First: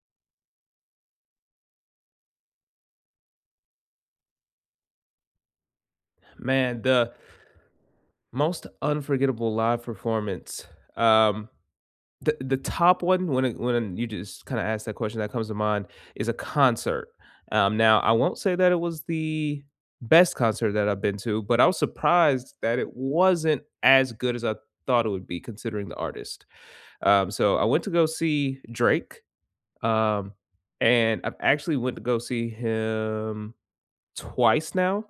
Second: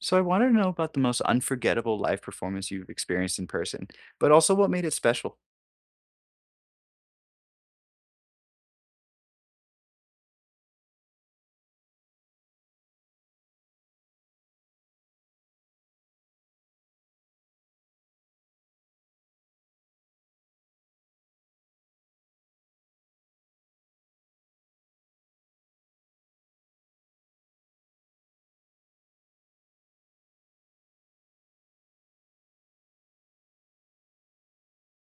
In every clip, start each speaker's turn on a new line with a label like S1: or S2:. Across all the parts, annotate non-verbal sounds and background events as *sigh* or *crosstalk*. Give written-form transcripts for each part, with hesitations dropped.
S1: So I want to know about the most unforgettable live performance you've experienced in person, but also what made it special.
S2: Man, the most unforgettable live performance. Um, the top one when you just kind of ask that question that comes to mind is a concert. Now I won't say that it was the best concert that I've been to, but I was surprised that it wasn't as good as I thought it would be, considering the artist. So I went to go see Drake, um, and I've actually went to go see him twice now.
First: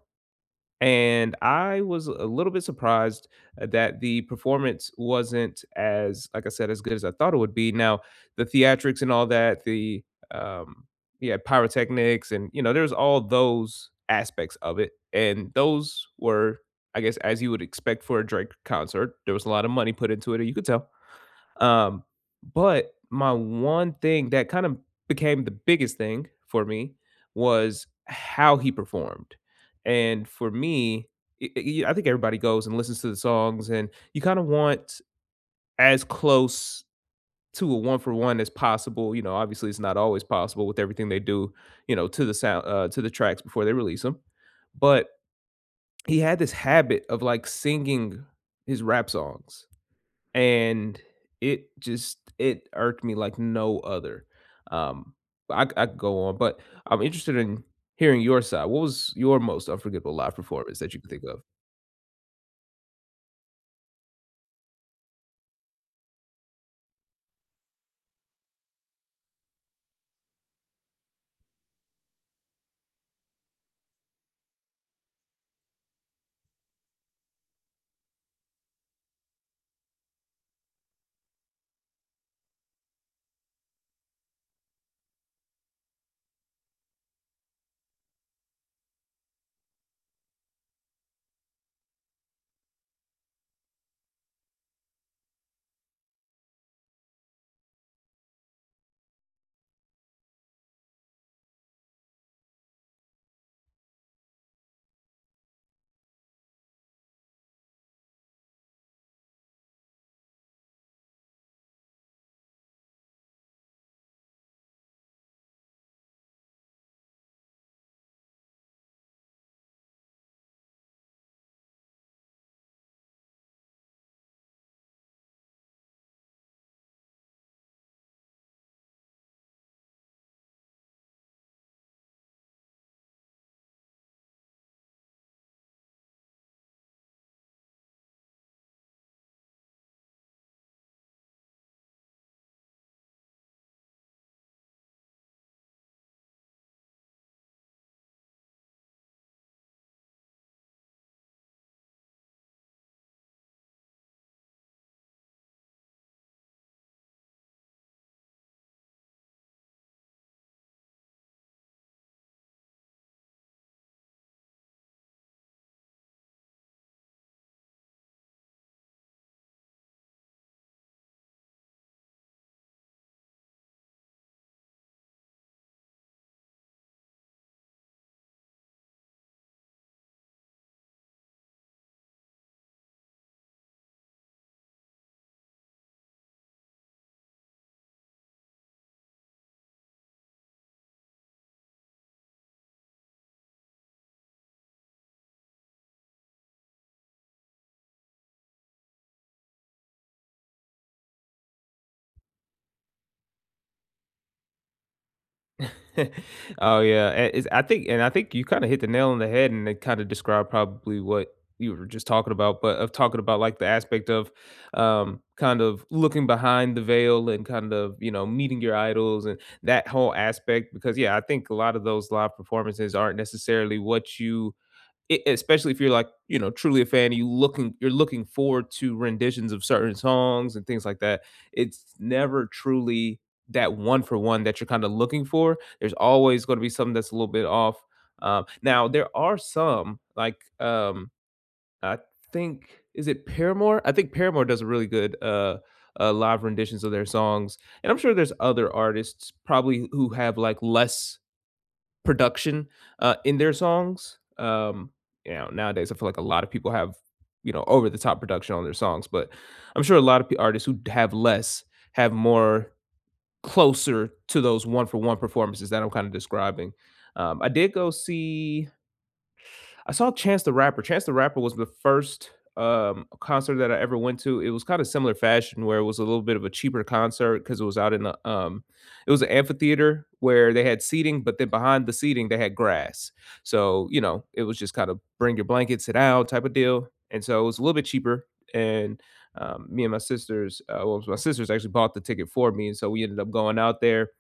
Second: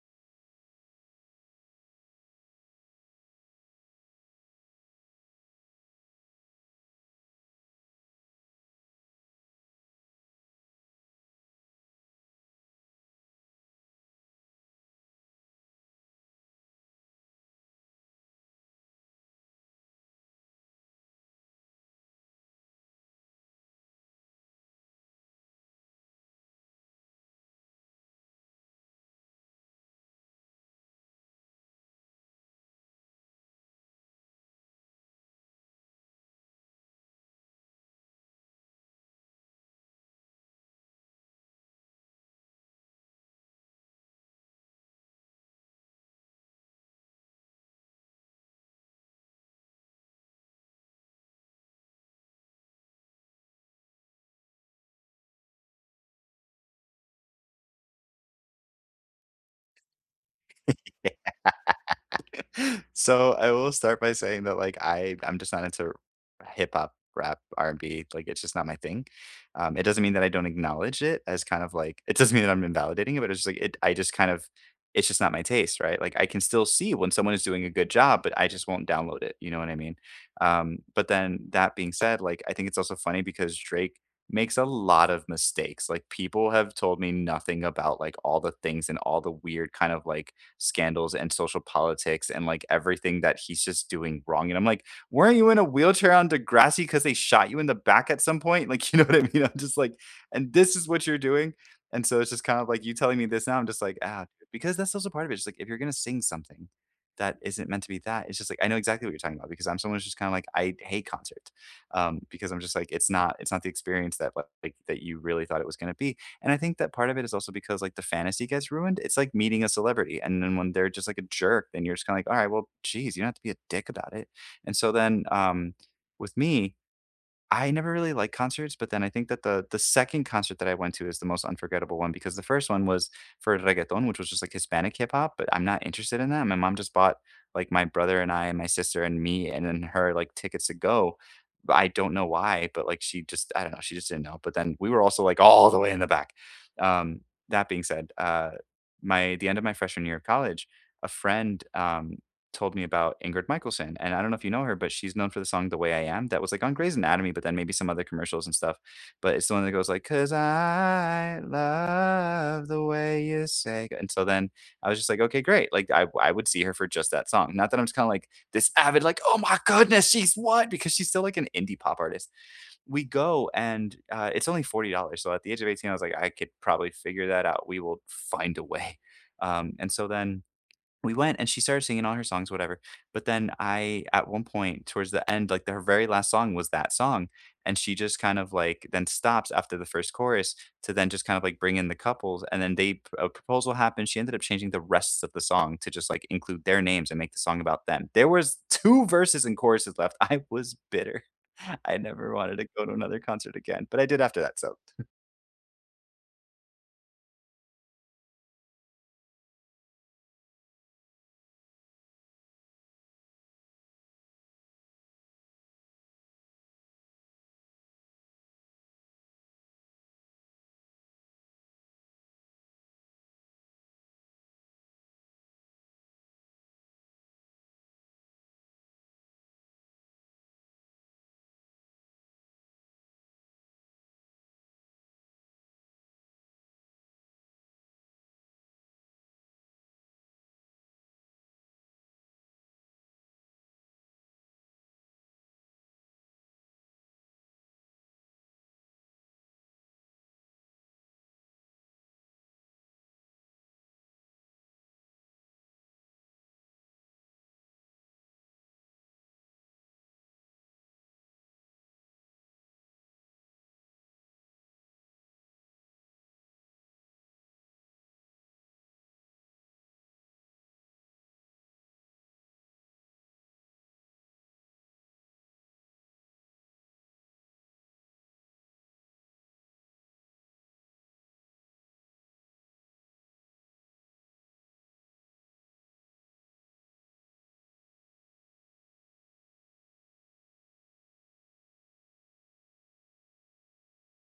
S2: And I was a little bit surprised that the performance wasn't, as like I said, as good as I thought it would be. Now, the theatrics and all that, the um yeah, pyrotechnics and there's all those aspects of it. And those were, I guess, as you would expect for a Drake concert. There was a lot of money put into it, you could tell. Um, but my one thing that kind of became the biggest thing for me was how he performed. And for me, I think everybody goes and listens to the songs, and you kind of want as close to a one for one as possible. You know, obviously, it's not always possible with everything they do. You know, to the sound, to the tracks before they release them. But he had this habit of like singing his rap songs and it just it irked me like no other. Um, I could go on, but I'm interested in hearing your side. What was your most unforgettable live performance that you could think of?
S1: *laughs* So I will start by saying that like I'm just not into hip hop, rap, R&B. Like it's just not my thing. It doesn't mean that I don't acknowledge it as kind of like, it doesn't mean that I'm invalidating it, but it's just like it I just kind of it's just not my taste, right? Like I can still see when someone is doing a good job, but I just won't download it. You know what I mean? But then that being said, like I think it's also funny because Drake makes a lot of mistakes. Like people have told me nothing about like all the things and all the weird kind of like scandals and social politics and like everything that he's just doing wrong. And I'm like, weren't you in a wheelchair on Degrassi because they shot you in the back at some point? *laughs* Like, you know what I mean? I'm just like, and this is what you're doing. And so it's just kind of like you telling me this now. I'm just like, ah, because that's also part of it. Just like if you're gonna sing something that isn't meant to be that, it's just like I know exactly what you're talking about because I'm someone who's just kind of like I hate concerts, because I'm just like it's not the experience that like that you really thought it was gonna be. And I think that part of it is also because, like, the fantasy gets ruined. It's like meeting a celebrity, and then when they're just, like, a jerk, then you're just kinda like, "Alright, well, geez, you don't have to be a dick about it." And so then, with me, I never really liked concerts, but then I think that the second concert that I went to is the most unforgettable one because the first one was for reggaeton, which was just like Hispanic hip hop, but I'm not interested in that. My mom just bought like my brother and I and my sister and me and then her like tickets to go. But I don't know why, but like she just didn't know. But then we were also like all the way in the back. Um, that being said, my the end of my freshman year of college, a friend told me about Ingrid Michaelson, and I don't know if you know her, but she's known for the song "The Way I Am" that was, like, on Grey's Anatomy, but then maybe some other commercials and stuff, but it's the one that goes like, "'Cause I love the way you say," and so then I was just like, "Okay, great," like, I would see her for just that song, not that I'm just kinda like this avid, like, "Oh my goodness, she's what?" Because she's still, like, an indie pop artist. We go and, it's only $40, so at the age of 18, I was like, "I could probably figure that out, we will find a way," and so then we went and she started singing all her songs, whatever, but then I at one point towards the end, like, her very last song was that song, and she just kind of, like, then stops after the first chorus to then just kind of, like, bring in the couples, and then they a proposal happened, she ended up changing the rest of the song to just, like, include their names and make the song about them. There was *laughs* 2 verses and choruses left. I was bitter. *laughs* I never wanted to go to another concert again, but I did after that, so,
S2: *laughs* Oh yeah, it's, I think, and I think you kind of hit the nail on the head, and it kind of described probably what you were just talking about, but of talking about like the aspect of kind of looking behind the veil and kind of meeting your idols and that whole aspect. Because yeah, I think a lot of those live performances aren't necessarily what especially if you're like truly a fan you're looking forward to renditions of certain songs and things like that. It's never truly that one for one that you're kind of looking for. There's always going to be something that's a little bit off. Now there are some like, I think, is it Paramore? I think Paramore does a really good live renditions of their songs, and I'm sure there's other artists probably who have like less production in their songs. You know, nowadays I feel like a lot of people have over the top production on their songs, but I'm sure a lot of artists who have less have more closer to those one for one performances that I'm kind of describing. I did go see I saw Chance the Rapper. Chance the Rapper was the first concert that I ever went to. It was kind of similar fashion where it was a little bit of a cheaper concert because it was out in the, it was an amphitheater where they had seating, but then behind the seating they had grass. So you know it was just kind of bring your blanket, sit down type of deal. And so it was a little bit cheaper. And me and my sisters, well, my sisters actually bought the ticket for me, and so we ended up going out there,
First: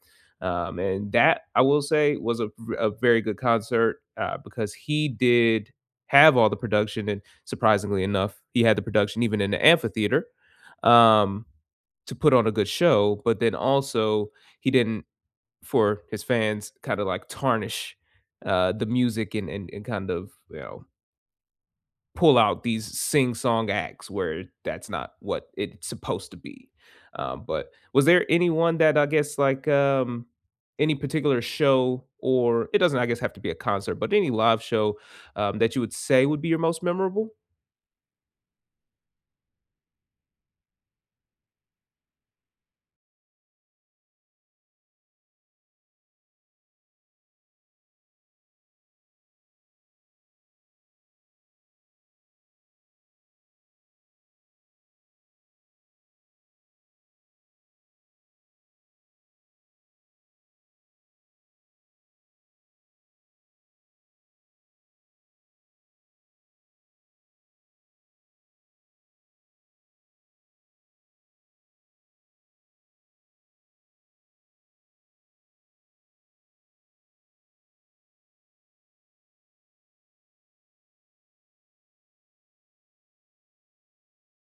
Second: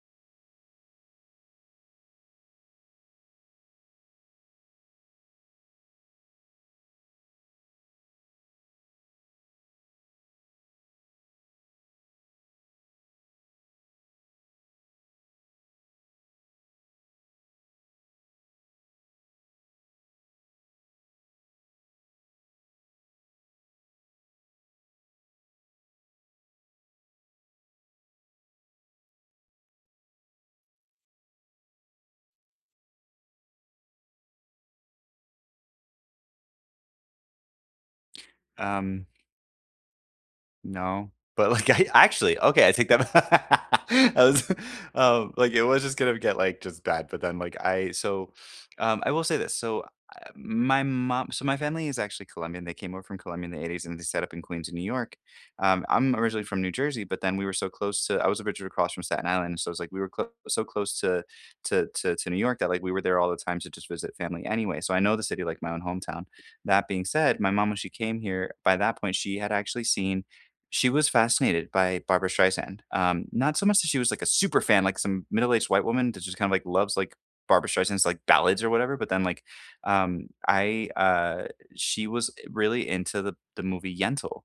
S2: and that I will say was a very good concert because he did have all the production, and surprisingly enough, he had the production even in the amphitheater, um, to put on a good show. But then also he didn't, for his fans, kind of like tarnish the music and kind of pull out these sing song acts where that's not what it's supposed to be. But was there anyone that I guess like, any particular show? Or it doesn't, I guess, have to be a concert, but any live show that you would say would be your most memorable?
S1: um no, but, like, *laughs* I actually okay, I take that. *laughs* I was, *laughs* like, it was just gonna get, like, just bad, but then, I will say this, so, my mom so my family is actually Colombian, they came over from Colombia in the '80s, and they set up in Queens, in New York. I'm originally from New Jersey, but then we were so close to I was originally across from Staten Island, so it's like we were clo so close to to New York that, like, we were there all the time to just visit family anyway, so I know the city like my own hometown. That being said, my mom, when she came here, by that point, she had actually seen she was fascinated by Barbara Streisand. Not so much that she was, like, a super fan, like some middle-aged white woman that just kinda, like, loves, like, Barbara Streisand's, like, ballads or whatever, but then, like, um, I, uh she was really into the movie Yentl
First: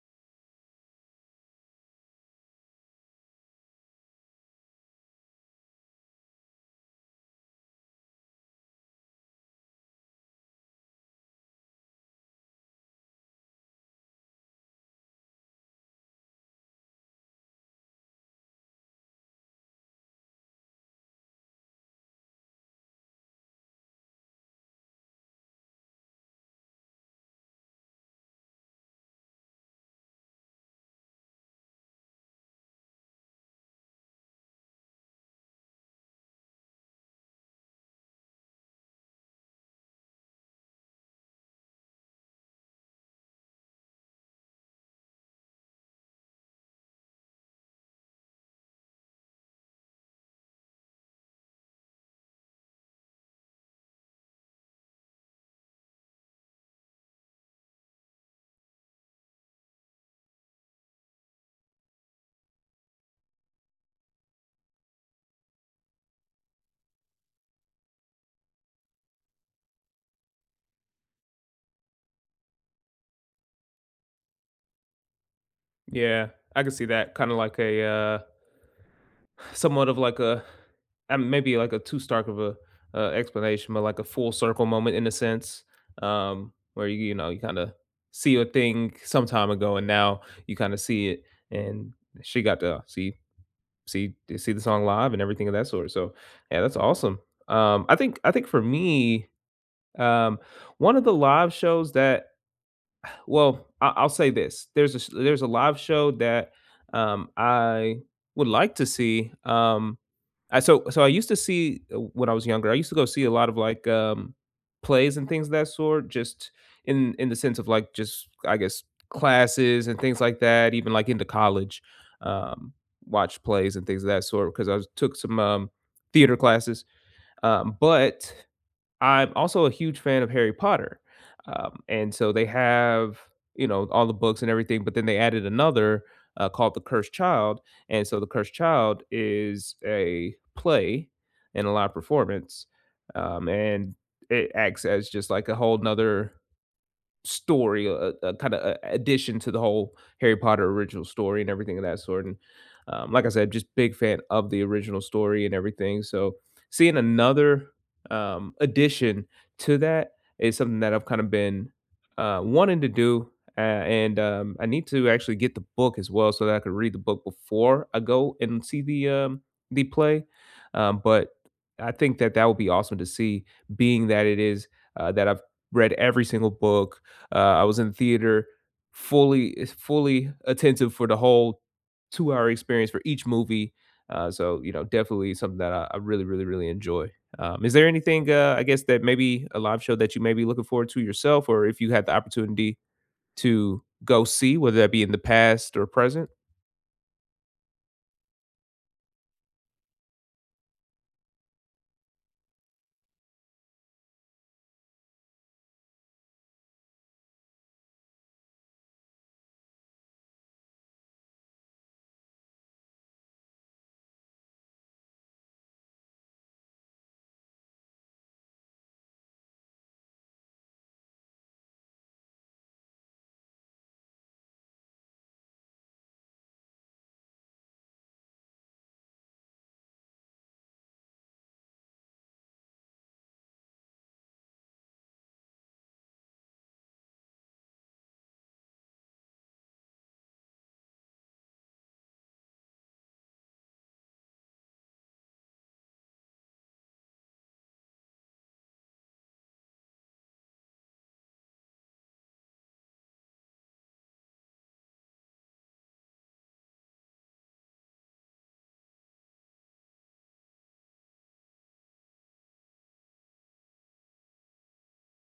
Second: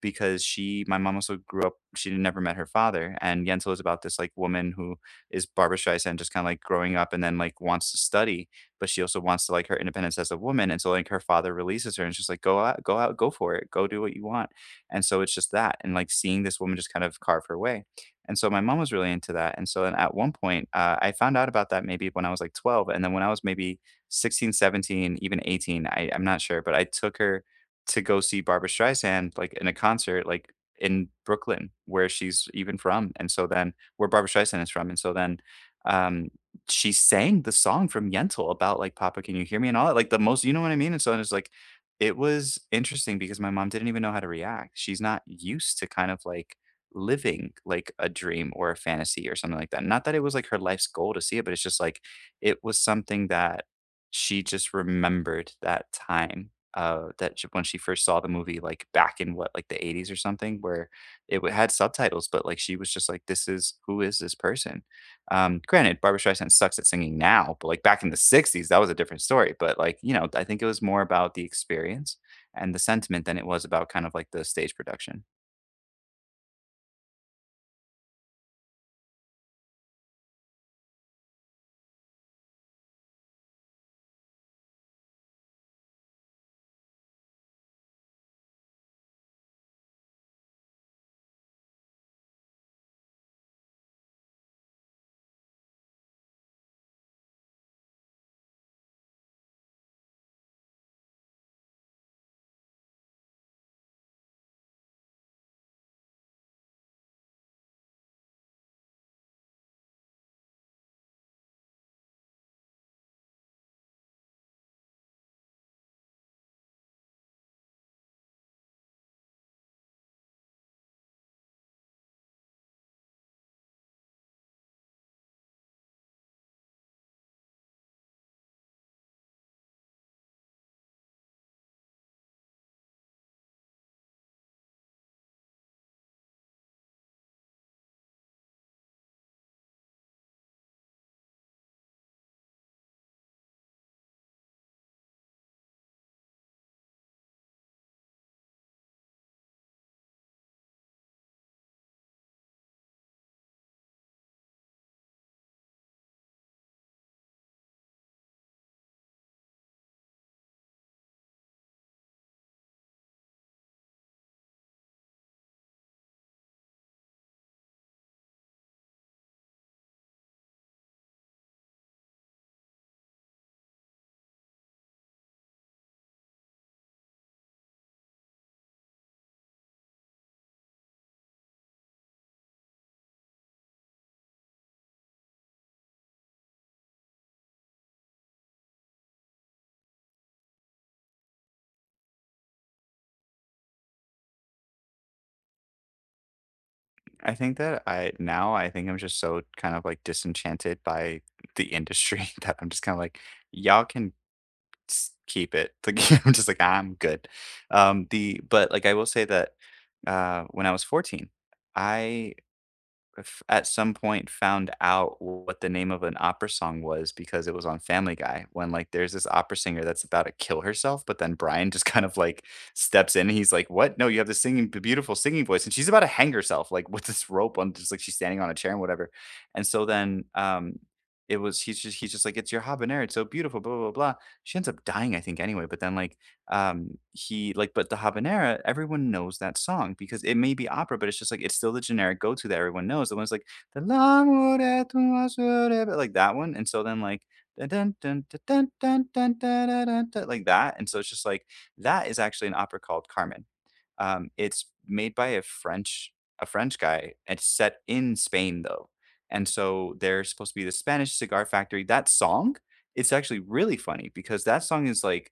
S1: because she my mom also grew up, she had never met her father, and Yentl is about this, like, woman who is Barbara Streisand just kinda, like, growing up and then, like, wants to study, but she also wants to, like, her independence as a woman, and so, like, her father releases her and she's like, "Go out, go out, go for it, go do what you want." And so it's just that, and, like, seeing this woman just kind of carve her way. And so my mom was really into that, and so then at one point, I found out about that maybe when I was, like, 12, and then when I was maybe 16, 17, even 18, I'm not sure, but I took her to go see Barbra Streisand, like, in a concert, like, in Brooklyn, where she's even from, and so then where Barbra Streisand is from, and so then, um, she sang the song from Yentl about, like, "Papa, can you hear me?" and all that, like, the most, you know what I mean? And so it's like, it was interesting because my mom didn't even know how to react. She's not used to kind of like living like a dream or a fantasy or something like that. Not that it was like her life's goal to see it, but it's just like it was something that she just remembered that time. When she first saw the movie, like back in what, like the '80s or something, where had subtitles, but like she was just like, this is who is this person? Granted, Barbra Streisand sucks at singing now, but like back in the '60s, that was a different story. But like, you know, I think it was more about the experience and the sentiment than it was about kind of like the stage production.
S2: Yeah, I can see that. Kind of like a somewhat of like a maybe like a too stark of a explanation, but like a full circle moment in a sense, where you know you kind of see a thing some time ago and now you kind of see it, and she got to see the song live and everything of that sort. So yeah, that's awesome. I think for me, um, one of the live shows that, well, I'll say this: there's there's a live show that I would like to see. I so so I used to see when I was younger, I used to go see a lot of like plays and things of that sort, just in the sense of like just, I guess, classes and things like that, even like into college, um, watch plays and things of that sort because took some theater classes. But I'm also a huge fan of Harry Potter. And so they have, you know, all the books and everything, but then they added another, called The Cursed Child. And so The Cursed Child is a play and a live performance. And it acts as just like a whole nother story, a kind of addition to the whole Harry Potter original story and everything of that sort. And like I said, just big fan of the original story and everything. So seeing another addition to that is something that I've kind of been wanting to do. And I need to actually get the book as well so that I could read the book before I go and see the the play. But I think that that would be awesome to see, being that it is that I've read every single book, I was in theater, fully attentive for the whole two-hour experience for each movie. So, you know, definitely something that I really, really, really enjoy. Is there anything, I guess, that maybe a live show that you may be looking forward to yourself, or if you had the opportunity to go see, whether that be in the past or present?
S1: I think that I think I'm just so kind of like disenchanted by the industry *laughs* that I'm just kind of like, y'all can keep it. *laughs* Like, I'm just like, I'm good. The But like I will say that, when I was 14, I f at some point found out what the name of an opera song was because it was on Family Guy when, like, there's this opera singer that's about to kill herself, but then Brian just *laughs* kind of, like, steps in and he's like, "What? No, you have this singing b beautiful singing voice, and she's about to hang herself, like, with this rope on, just like, she's standing on a chair and whatever." And so then, it was he's just like, "It's your habanero, it's so beautiful, blah, blah, blah. Blah." She ends up dying, I think, anyway, but then, like, he like but the habanera, everyone knows that song because it may be opera but it's just like it's still the generic go-to that everyone knows, the one's like, "Te l'amore tu asure-" like that one. And so then like, dun, dun, dun, dun, dun, dun, dun, dun, dun, dun, dun, like that. And so it's just like, that is actually an opera called Carmen. It's made by a french, a french guy, and it's set in Spain though. And so there's supposed to be the spanish cigar factory, that song. It's actually really funny because that song is like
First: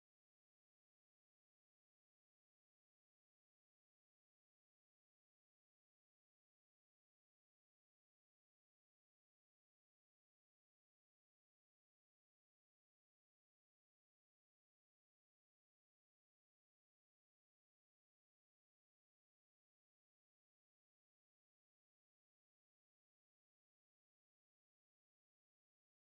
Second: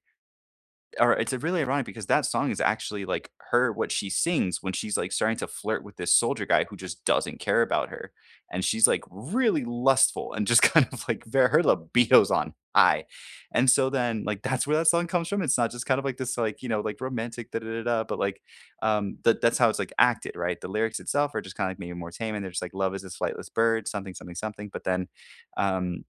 S1: or it's really ironic because that song is actually like her, what she sings when she's like starting to flirt with this soldier guy who just doesn't care about her, and she's like really lustful and just, *laughs* kind of like, her libido's on high. And so then like, that's where that song comes from. It's not just kind of like this, like, you know, like romantic da da da da, but like, that that's how it's like acted, right? The lyrics itself are just kind of like maybe more tame and they're just like, love is this flightless bird, something, something, something. But then, um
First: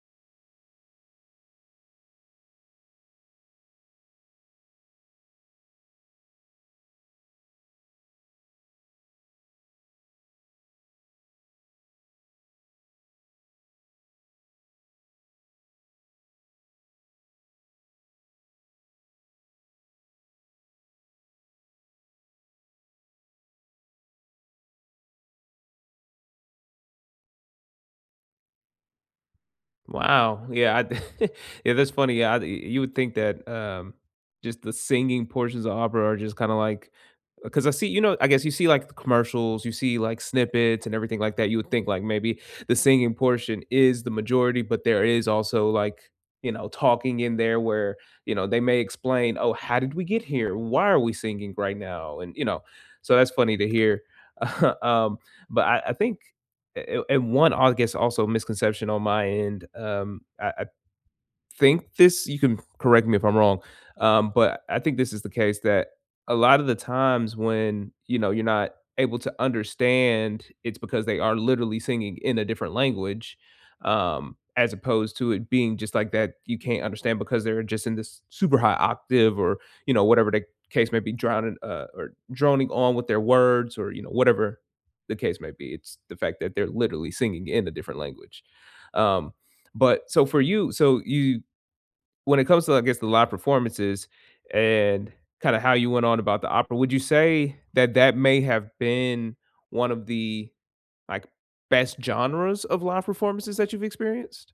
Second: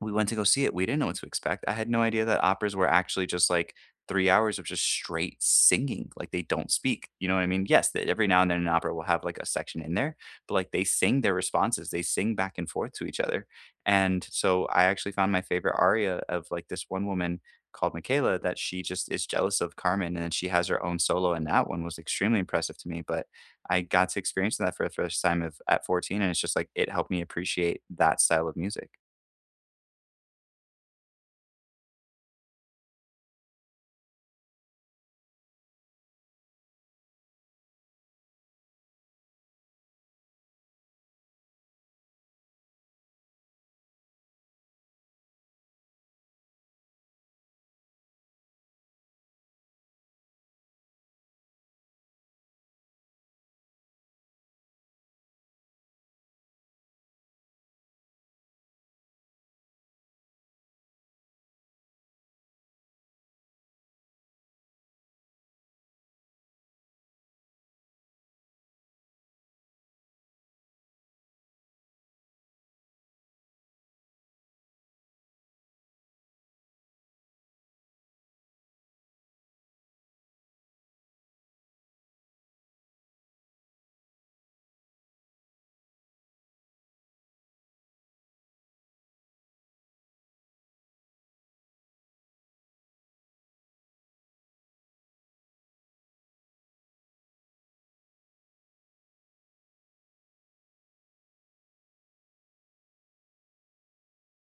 S1: we went to go see it, we didn't know what to expect. I had no idea that operas were actually just, like, 3 hours of just straight singing, like, they don't speak, you know what I mean? Yes, that every now and then an opera will have, like, a section in there, but, like, they sing their responses, they sing back and forth to each other, and so I actually found my favorite aria of, like, this one woman called Michaela, that she just is jealous of Carmen, and then she has her own solo, and that one was extremely impressive to me, but I got to experience that for the first time of at 14, and it's just like, it helped me appreciate that style of music.
S2: Wow. Yeah, I *laughs* yeah, that's funny. Yeah, I, you would think that just the singing portions of opera are just kind of like, because I see, you know, I guess you see like the commercials, you see like snippets and everything like that. You would think like maybe the singing portion is the majority, but there is also like, you know, talking in there where you know they may explain, oh, how did we get here? Why are we singing right now? And you know, so that's funny to hear. *laughs* um, I think a and one, I guess, also misconception on my end, I think this, you can correct me if I'm wrong, but I think this is the case that a lot of the times when, you know, you're not able to understand, it's because they are literally singing in a different language, as opposed to it being just like that you can't understand because they're just in this super high octave or, you know, whatever the case may be, drowning or droning on with their words or, you know, whatever the case may be. It's the fact that they're literally singing in a different language. Um, but so for you, so you, when it comes to, I guess, the live performances and kind of how you went on about the opera, would you say that that may have been one of the like best genres of live performances that you've experienced?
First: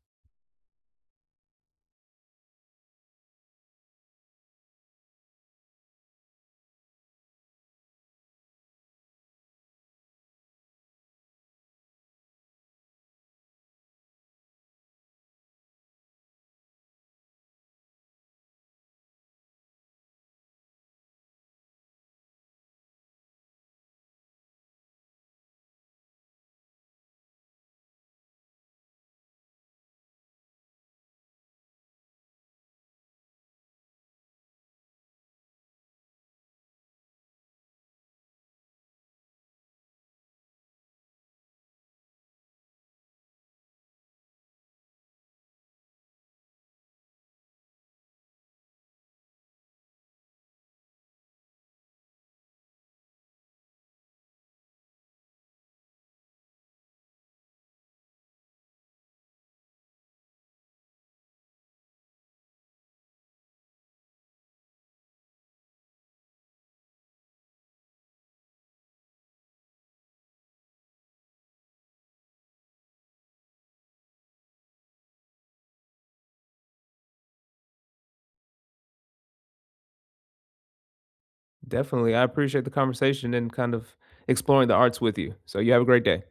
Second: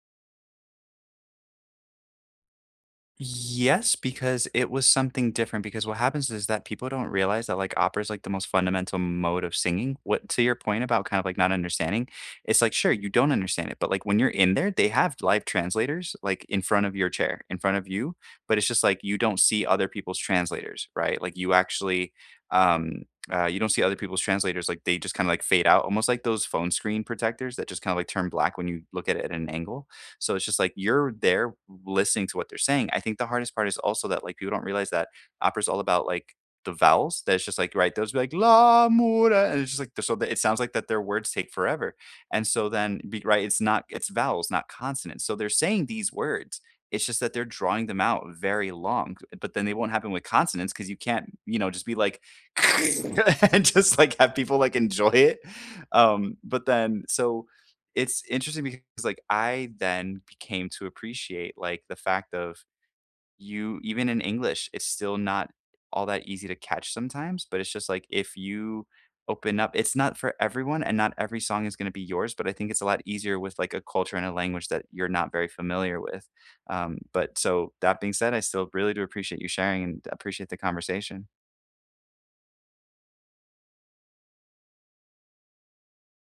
S1: Yes, because it was something different, because what happens is that people don't realize that, like, opera is, like, the most fundamental mode of singing. What To your point about kind of, like, not understanding, it's like, sure, you don't understand it, but, like, when you're in there, they have live translators, like, in front of your chair, in front of you, but it's just like you don't see other people's translators, right? Like, you actually, um, you don't see other people's translators, like, they just kinda, like, fade out, almost like those phone screen protectors that just kinda, like, turn black when you look at it at an angle. So it's just like you're there listening to what they're saying. I think the hardest part is also that like people don't realize that opera's all about like the vowels, that it's just like, right, those be like la mura, and it's just like, so that it sounds like that, their words take forever. And so then, be right, it's not, it's vowels not consonants, so they're saying these words, it's just that they're drawing them out very long. But then they won't happen with consonants because you can't, you know, just be like *laughs* and just like have people like enjoy it. But then so it's interesting because, like, I then became to appreciate, like, the fact of, you even in English, it's still not all that easy to catch sometimes, but it's just like if you open up, it's not for everyone and not every song is gonna be yours, but I think it's a lot easier with, like, a culture and a language that you're not very familiar with, but so that being said, I still really do appreciate you sharing and appreciate the conversation.
S2: Definitely. I appreciate the conversation and kind of exploring the arts with you. So you have a great day.